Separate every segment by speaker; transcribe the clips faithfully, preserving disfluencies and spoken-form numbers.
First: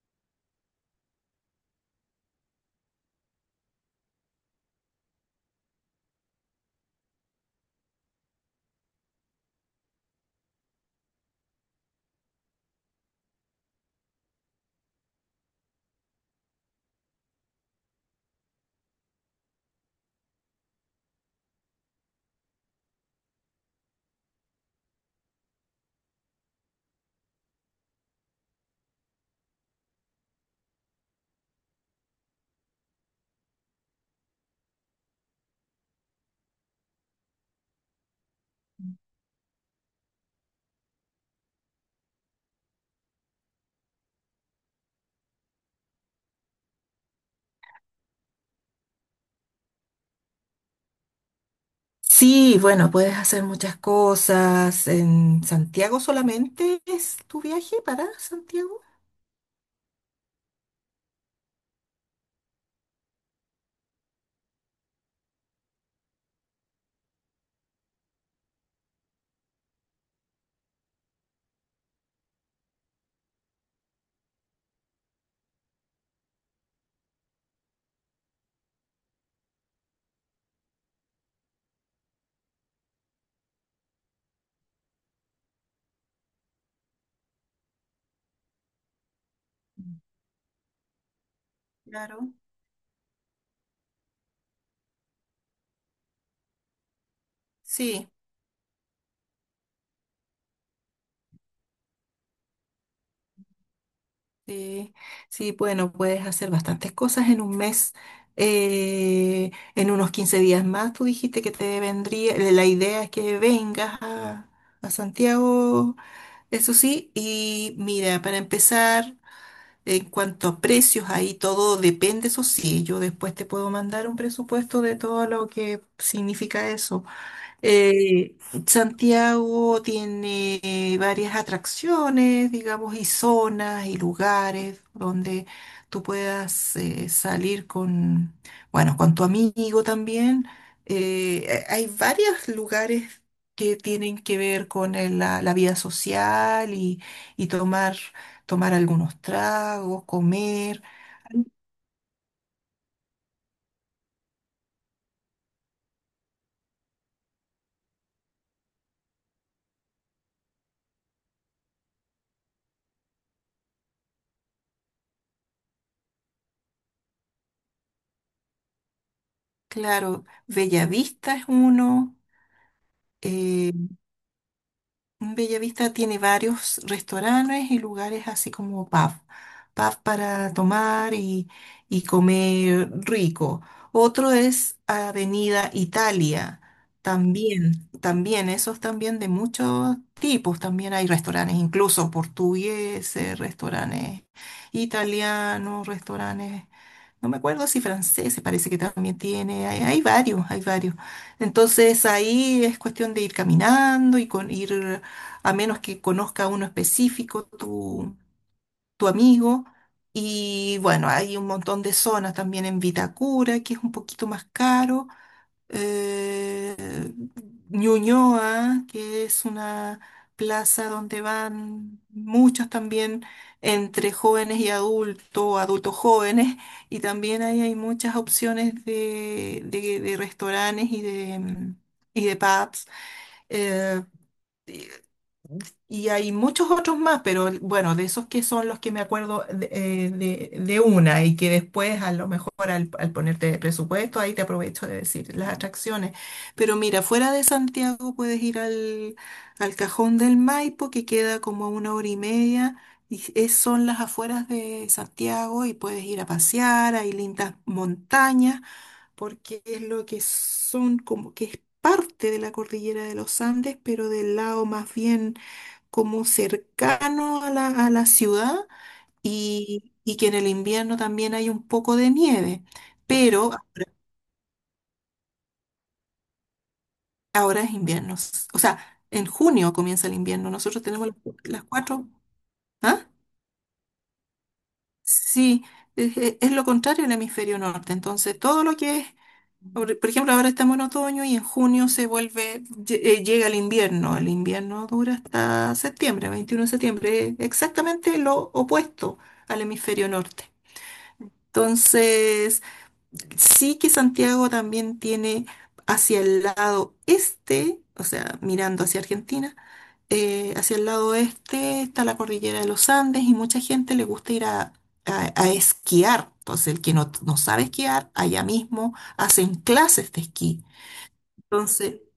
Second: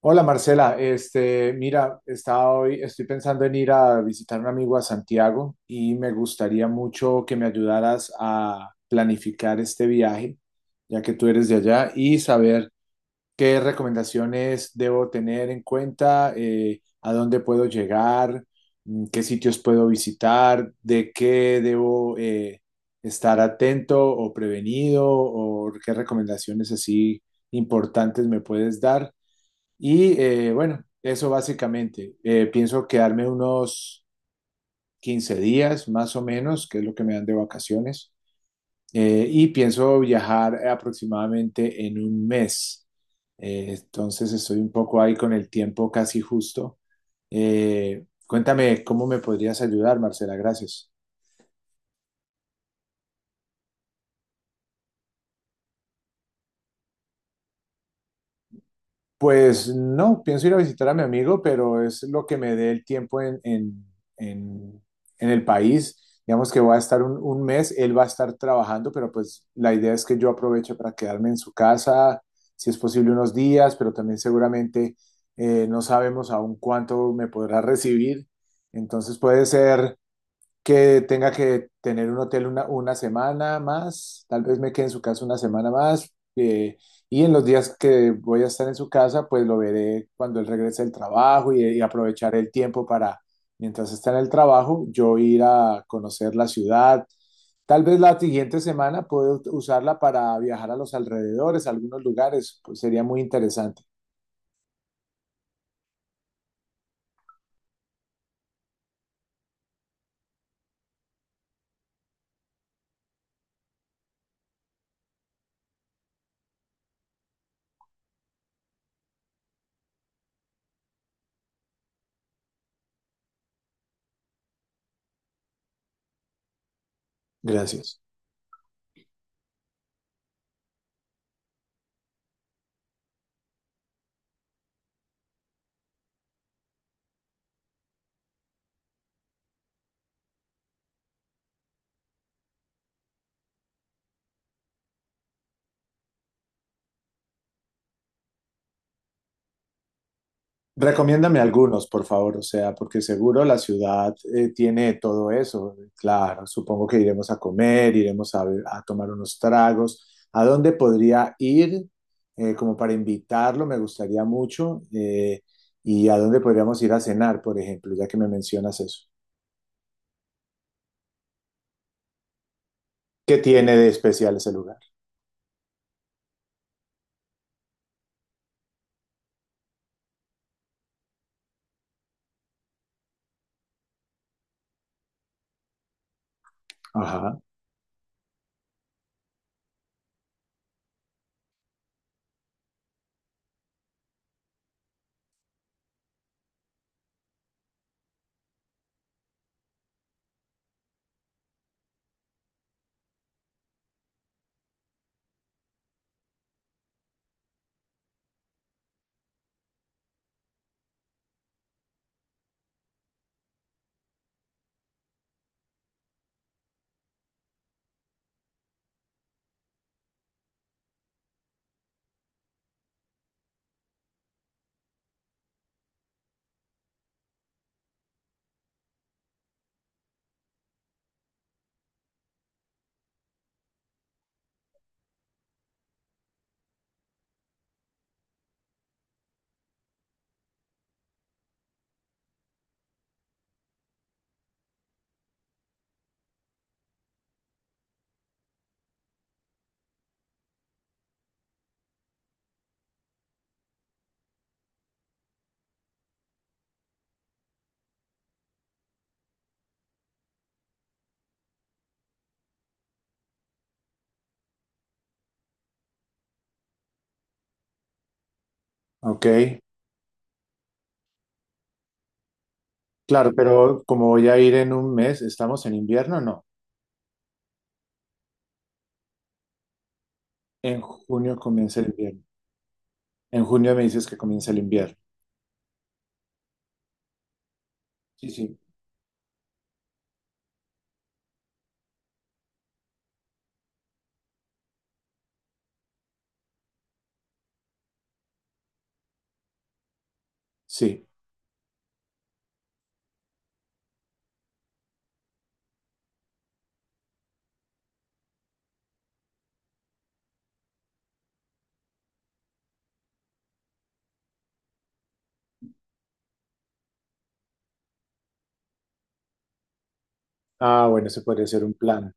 Speaker 1: Hola Marcela, este, mira, estaba hoy, estoy pensando en ir a visitar a un amigo a Santiago y me gustaría mucho que me ayudaras a planificar este viaje, ya que tú eres de allá, y saber qué recomendaciones debo tener en cuenta, eh, a dónde puedo llegar, mm, qué sitios puedo visitar, de qué debo eh, estar atento o prevenido, o qué recomendaciones así importantes me puedes dar y eh, bueno, eso básicamente. Eh, pienso quedarme unos quince días más o menos, que es lo que me dan de vacaciones. Eh, y pienso viajar aproximadamente en un mes. Eh, entonces estoy un poco ahí con el tiempo casi justo. Eh, cuéntame cómo me podrías ayudar, Marcela. Gracias.
Speaker 2: Sí, bueno, puedes hacer muchas cosas. ¿En Santiago solamente es tu viaje para Santiago?
Speaker 1: Pues no, pienso ir a visitar a mi amigo, pero es lo que me dé el tiempo en, en, en- en el país. Digamos que voy a estar un, un mes, él va a estar trabajando, pero pues la idea es que yo aproveche para quedarme en su casa, si es posible unos días, pero también seguramente eh, no sabemos aún cuánto me podrá recibir. Entonces puede ser que tenga que tener un hotel una, una semana más, tal vez me quede en su casa una semana más, eh, y en los días que voy a estar en su casa, pues lo veré cuando él regrese del trabajo y, y
Speaker 2: Claro.
Speaker 1: aprovechar el tiempo para, mientras está en el trabajo, yo ir a conocer la ciudad. Tal vez
Speaker 2: Sí,
Speaker 1: la siguiente semana puedo usarla para viajar a los alrededores, a algunos lugares, pues sería muy interesante.
Speaker 2: sí, sí, bueno, puedes hacer bastantes cosas en un mes. Eh, en unos quince días más, tú dijiste que te vendría, eh, la idea es que vengas a, a Santiago, eso sí, y mira, para empezar. En cuanto a precios, ahí todo depende, eso sí, yo después te puedo mandar un presupuesto de todo lo que significa eso.
Speaker 1: Gracias.
Speaker 2: Eh, Santiago tiene eh, varias atracciones, digamos, y zonas y lugares donde tú puedas eh, salir con, bueno, con tu amigo también. Eh, hay varios lugares que tienen que ver con el- la, la vida social y, y tomar, tomar algunos tragos, comer.
Speaker 1: Recomiéndame algunos, por favor, o sea, porque seguro la ciudad eh, tiene todo eso. Claro, supongo que iremos a comer, iremos a, be- a tomar unos tragos. ¿A dónde podría ir? Eh, como para invitarlo, me gustaría mucho. Eh, ¿y a dónde podríamos ir a cenar, por ejemplo, ya que me mencionas eso?
Speaker 2: Claro, Bellavista es uno.
Speaker 1: ¿Qué
Speaker 2: eh,
Speaker 1: tiene de especial ese lugar?
Speaker 2: Bellavista tiene varios restaurantes y lugares así como pub, pub para tomar y, y comer rico. Otro es Avenida Italia,
Speaker 1: Ajá,
Speaker 2: también, también, esos también de muchos tipos, también hay restaurantes, incluso portugueses, restaurantes italianos, restaurantes, no me acuerdo si franceses, parece que también tiene, hay hay varios, hay varios. Entonces ahí es cuestión de ir caminando y con ir a menos que conozca a uno específico, tu, tu amigo. Y bueno, hay un montón de zonas también en Vitacura, que es un poquito más caro. eh, Ñuñoa, que es una plaza donde van muchos también entre jóvenes y adultos, adultos jóvenes, y también ahí hay muchas opciones de, de- de restaurantes y de, mm, y de pubs. Eh, y hay muchos otros más, pero bueno, de esos que son los que me acuerdo de, eh, de- de una y que después a lo mejor al, al ponerte presupuesto, ahí te aprovecho de decir las atracciones. Pero mira, fuera de Santiago puedes ir al, al Cajón del Maipo, que queda como a una hora y media, y es- son las afueras de Santiago y puedes ir a pasear, hay lindas montañas, porque es lo que son como que es parte de la cordillera de los Andes, pero del lado más bien como cercano a la, a la ciudad
Speaker 1: ok.
Speaker 2: y, y que en el invierno también hay un poco de nieve,
Speaker 1: Claro,
Speaker 2: pero
Speaker 1: pero como voy a ir en un mes, ¿estamos en invierno? O no.
Speaker 2: ahora es invierno. s- O sea, en junio comienza el invierno.
Speaker 1: En
Speaker 2: Nosotros tenemos las,
Speaker 1: junio
Speaker 2: cu- las
Speaker 1: comienza el
Speaker 2: cuatro.
Speaker 1: invierno.
Speaker 2: ¿Ah?
Speaker 1: En junio me dices que comienza el invierno.
Speaker 2: Sí, es, es- es lo contrario del hemisferio norte.
Speaker 1: Sí,
Speaker 2: Entonces,
Speaker 1: sí.
Speaker 2: todo lo que es, por por ejemplo, ahora estamos en otoño y en junio se vuelve, lle- eh, llega el invierno. El invierno dura hasta septiembre, veintiuno de septiembre, exactamente lo opuesto al hemisferio norte.
Speaker 1: Sí.
Speaker 2: Entonces, sí que Santiago también tiene hacia el lado este, o sea, mirando hacia Argentina, eh, hacia el lado este está la cordillera de los Andes y mucha gente le gusta ir a, a- a esquiar. Entonces, el que no, no sabe esquiar, allá mismo hacen clases de esquí.
Speaker 1: Ah, bueno, ese podría ser un
Speaker 2: Entonces,
Speaker 1: plan.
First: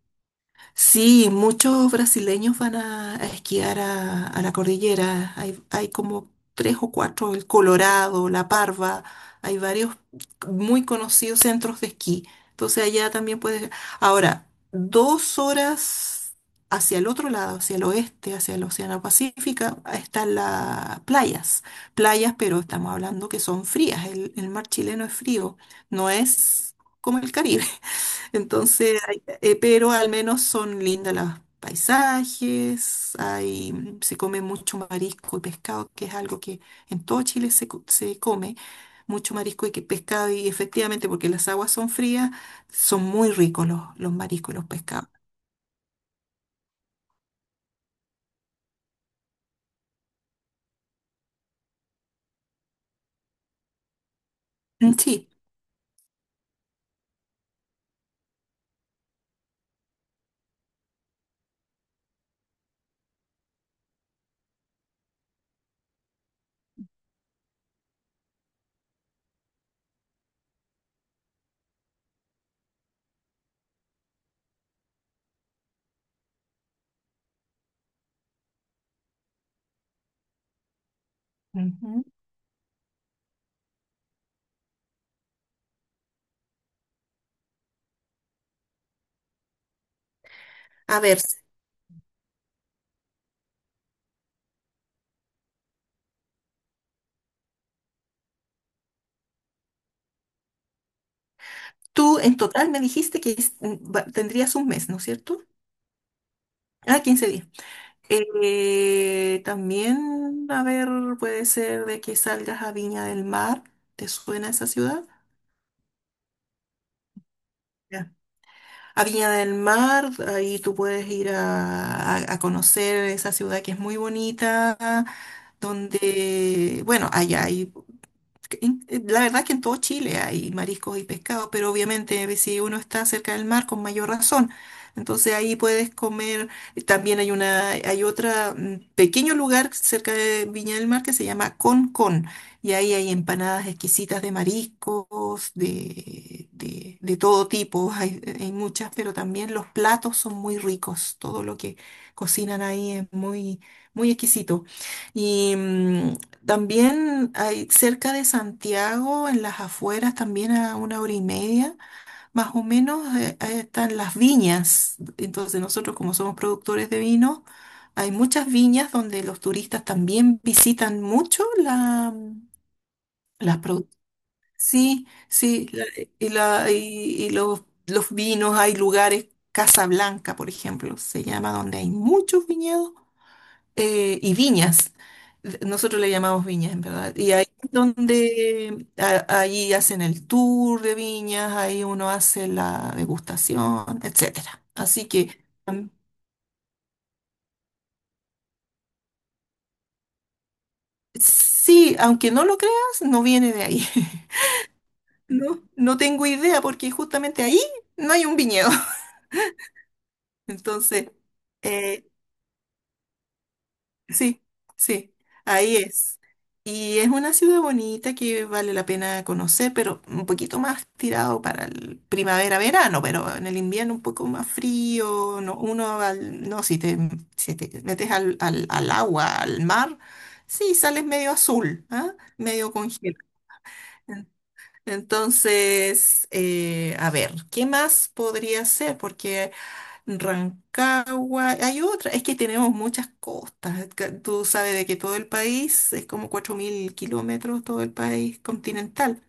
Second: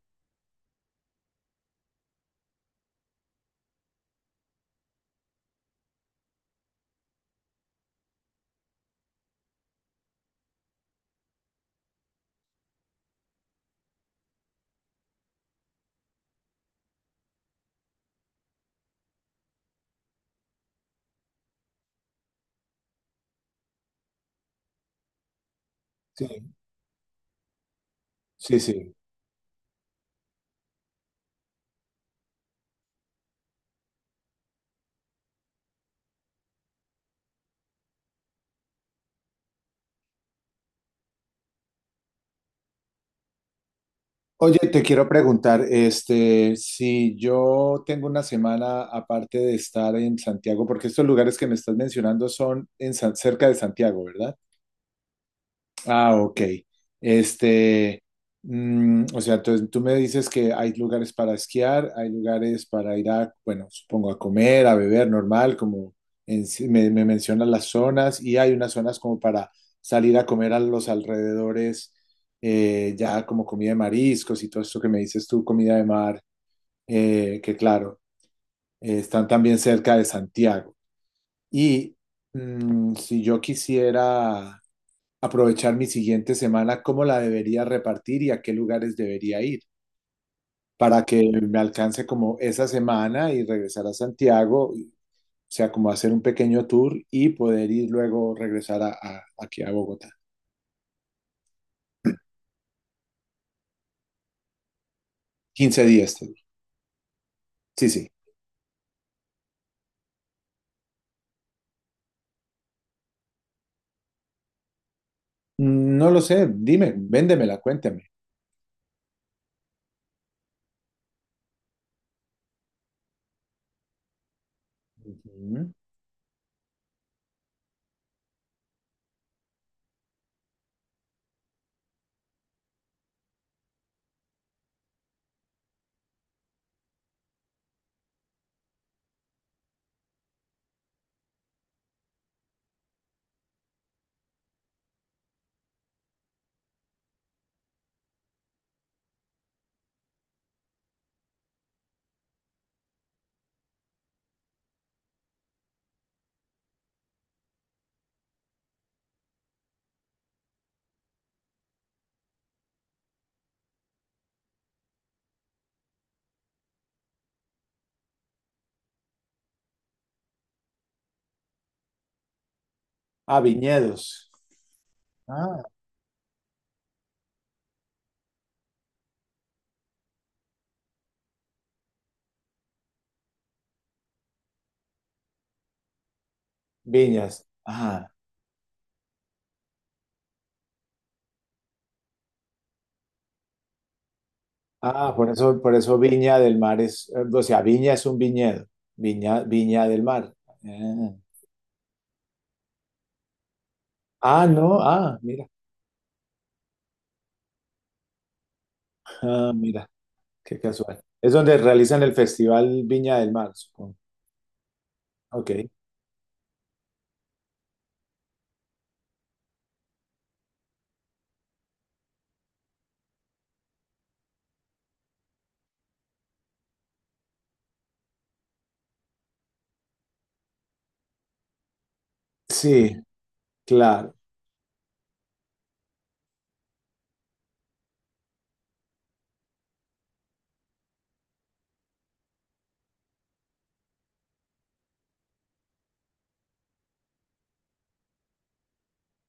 Speaker 2: sí, muchos brasileños van a, a esquiar a, a la cordillera. Hay, hay como tres o cuatro, el Colorado, La Parva, hay varios muy conocidos centros de esquí. Entonces allá también puedes. Ahora, dos horas hacia el otro lado, hacia el oeste, hacia el Océano Pacífico, están las playas. Playas, pero estamos hablando que son frías. El, el mar chileno es frío, no
Speaker 1: Sí,
Speaker 2: es como el Caribe.
Speaker 1: sí, sí.
Speaker 2: Entonces, hay- eh, pero al menos son lindas los paisajes, hay, mm, se come mucho marisco y pescado, que es algo que en todo Chile se, co- se come, mucho marisco y que- pescado, y efectivamente, porque las aguas son frías, son muy ricos los, los mariscos
Speaker 1: Oye,
Speaker 2: y los
Speaker 1: te quiero
Speaker 2: pescados.
Speaker 1: preguntar, este, si yo tengo una semana aparte de estar en Santiago, porque estos lugares que me estás mencionando son en San- cerca de Santiago, ¿verdad?
Speaker 2: Mm, sí,
Speaker 1: Ah, ok. Este, mm, o sea, entonces tú me dices que hay lugares para esquiar, hay lugares para ir a, bueno, supongo a comer, a beber, normal, como en sí- me, me mencionas las zonas, y hay unas zonas como para salir a comer a los alrededores, eh, ya como comida de mariscos y todo esto que me dices tú, comida de mar, eh, que claro, eh, están también cerca de Santiago. Y
Speaker 2: ujú.
Speaker 1: mm, si yo quisiera aprovechar mi siguiente semana, cómo la debería repartir y a qué lugares debería ir
Speaker 2: A
Speaker 1: para
Speaker 2: ver,
Speaker 1: que me alcance como esa semana y regresar a Santiago, y- o sea, como hacer un pequeño tour y poder ir luego regresar a, a- aquí a Bogotá.
Speaker 2: tú en total me dijiste que es- mm, va- tendrías un mes, ¿no es cierto?
Speaker 1: Quince días, te digo.
Speaker 2: Ah, quince días.
Speaker 1: Sí, sí.
Speaker 2: Eh, también, a ver, puede ser de que salgas a Viña del Mar. ¿Te suena esa ciudad?
Speaker 1: Mm, no lo sé, dime, véndemela, cuéntame.
Speaker 2: Ya. A Viña del Mar, ahí tú puedes ir a, a- a conocer esa ciudad que es muy bonita,
Speaker 1: Ujú.
Speaker 2: donde, bueno, allá hay que en- eh, La verdad que en todo Chile hay mariscos y pescados, pero obviamente si uno está cerca del mar, con mayor razón. Entonces ahí puedes comer. eh, También hay una, hay otra mm, pequeño lugar cerca de Viña del Mar que se llama Con Con. Y ahí hay empanadas exquisitas de mariscos, de, de, de todo tipo. Hay, hay muchas, pero también los platos son muy ricos. Todo lo que cocinan ahí es muy, muy exquisito. Y, mm, también hay cerca de Santiago, en las afueras, también a una hora y media, más o menos, eh, ahí están las viñas. Entonces nosotros como somos productores de vino, hay muchas viñas donde los turistas también visitan mucho la,
Speaker 1: Ah,
Speaker 2: las produ-
Speaker 1: viñedos.
Speaker 2: sí,
Speaker 1: Ah,
Speaker 2: sí, la- y, la, y, y los, los vinos, hay lugares, Casa Blanca, por ejemplo, se llama, donde hay muchos viñedos eh, y viñas. Nosotros le llamamos viñas, en verdad. Y ahí
Speaker 1: viñas.
Speaker 2: es
Speaker 1: Ajá.
Speaker 2: donde a- ahí hacen el tour de viñas, ahí uno hace la degustación, etcétera. Así
Speaker 1: Ah, por
Speaker 2: que
Speaker 1: eso, por
Speaker 2: mm,
Speaker 1: eso Viña del Mar es, eh, o sea, Viña es un viñedo. Viña, Viña del Mar. Ah.
Speaker 2: sí, aunque no lo creas, no viene de ahí.
Speaker 1: Ah, no, ah, mira,
Speaker 2: No, no tengo idea porque justamente ahí no hay un viñedo.
Speaker 1: ah, mira, qué casual.
Speaker 2: Entonces,
Speaker 1: Es donde realizan
Speaker 2: eh,
Speaker 1: el Festival Viña del Mar, supongo.
Speaker 2: sí, sí,
Speaker 1: Ok,
Speaker 2: ahí es. Y es una ciudad bonita que vale la pena conocer, pero un poquito más tirado para el primavera-verano, pero en el invierno un poco más frío, no, uno va al- no, si te, si te metes al, al, al agua, al mar, sí, sales medio azul, ¿ah? Medio
Speaker 1: sí,
Speaker 2: congelado.
Speaker 1: claro,
Speaker 2: En- Entonces, eh, a ver, ¿qué más podría ser? Porque Rancagua, hay otra, es que tenemos muchas costas, ca- tú sabes de que todo el país es como cuatro mil kilómetros, todo el país continental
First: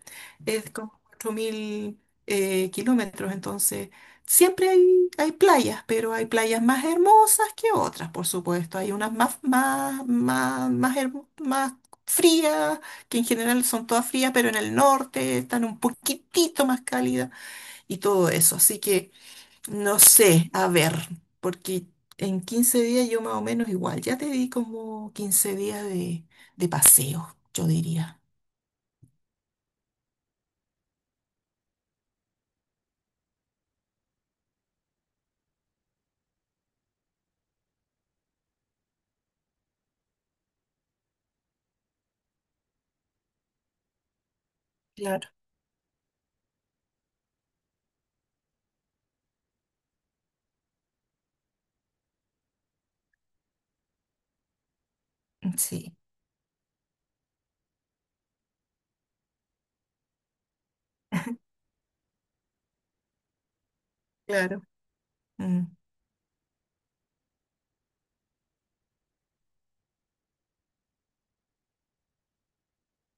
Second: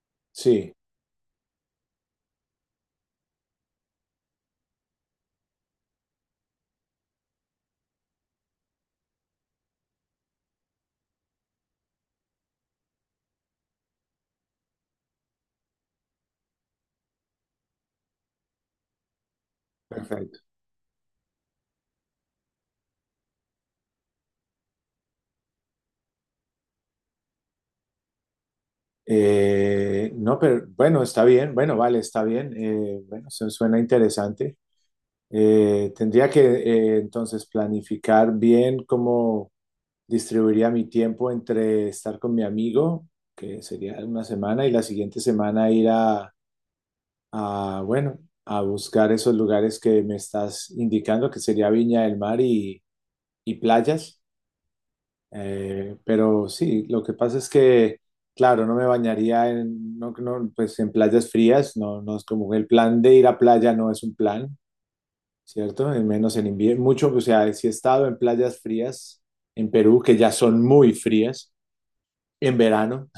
Speaker 2: es
Speaker 1: sí,
Speaker 2: como cuatro mil eh, kilómetros, entonces siempre hay, hay playas, pero hay playas más hermosas que otras, por supuesto, hay unas más, más, más, más, hermo- más frías, que en general son todas frías, pero en el norte están un poquitito más cálidas y todo eso, así que. No
Speaker 1: perfecto.
Speaker 2: sé, a ver, porque en quince días yo más o menos igual, ya te di como quince días de, de paseo, yo diría.
Speaker 1: Eh, no, pero bueno, está bien, bueno, vale, está bien. eh, bueno, eso suena interesante. Eh, tendría que eh, entonces planificar bien cómo distribuiría mi tiempo entre estar con mi amigo, que sería una semana, y la siguiente
Speaker 2: Claro.
Speaker 1: semana ir a a, bueno, a buscar esos lugares que me estás indicando, que sería Viña del Mar y, y playas.
Speaker 2: Sí,
Speaker 1: Eh, pero sí, lo que pasa es que, claro, no me bañaría en, no, no, pues en playas frías, no, no es como el plan de ir a playa no es un plan,
Speaker 2: claro. Mm.
Speaker 1: ¿cierto? Y menos en invierno, mucho, o sea, sí he estado en playas frías en Perú, que ya son muy frías. En verano,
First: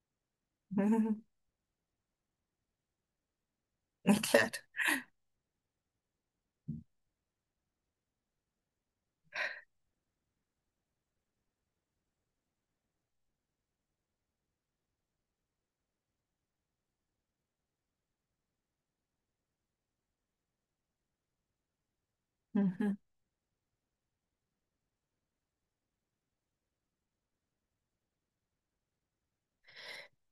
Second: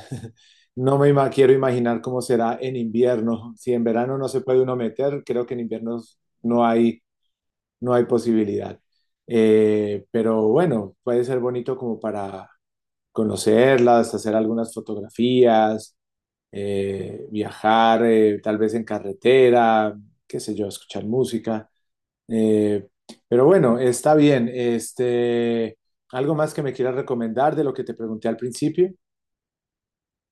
Speaker 1: no me ima- quiero imaginar cómo será en invierno. Si en verano no se
Speaker 2: Claro.
Speaker 1: puede uno meter, creo que en invierno no hay no hay posibilidad. Eh, pero bueno, puede ser bonito como para conocerlas, hacer algunas fotografías, eh, viajar eh, tal vez en carretera, qué sé yo, escuchar música. Eh,
Speaker 2: Ujú.
Speaker 1: pero bueno, está bien. Este, ¿algo más que me quieras recomendar de lo que te pregunté al principio?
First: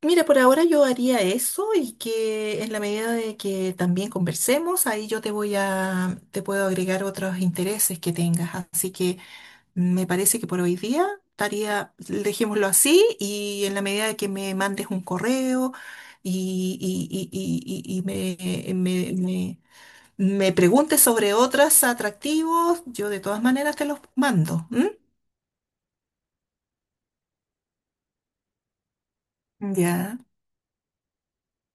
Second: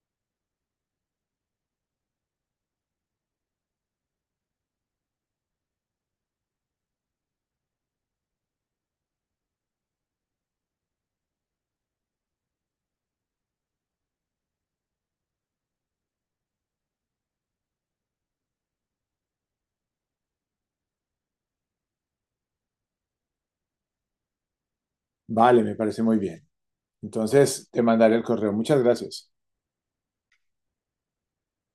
Speaker 2: Mira, por ahora yo haría eso y que en la medida de que también conversemos, ahí yo te voy a, te puedo agregar otros intereses que tengas. Así que me parece que por hoy día estaría, dejémoslo así y en la medida de que me mandes un correo y, y- y- y- y- y me, me, me- me preguntes sobre otros atractivos, yo de todas maneras te los mando. ¿M?
Speaker 1: Vale, me parece muy bien. Entonces, te mandaré el correo. Muchas gracias.
Speaker 2: Ya.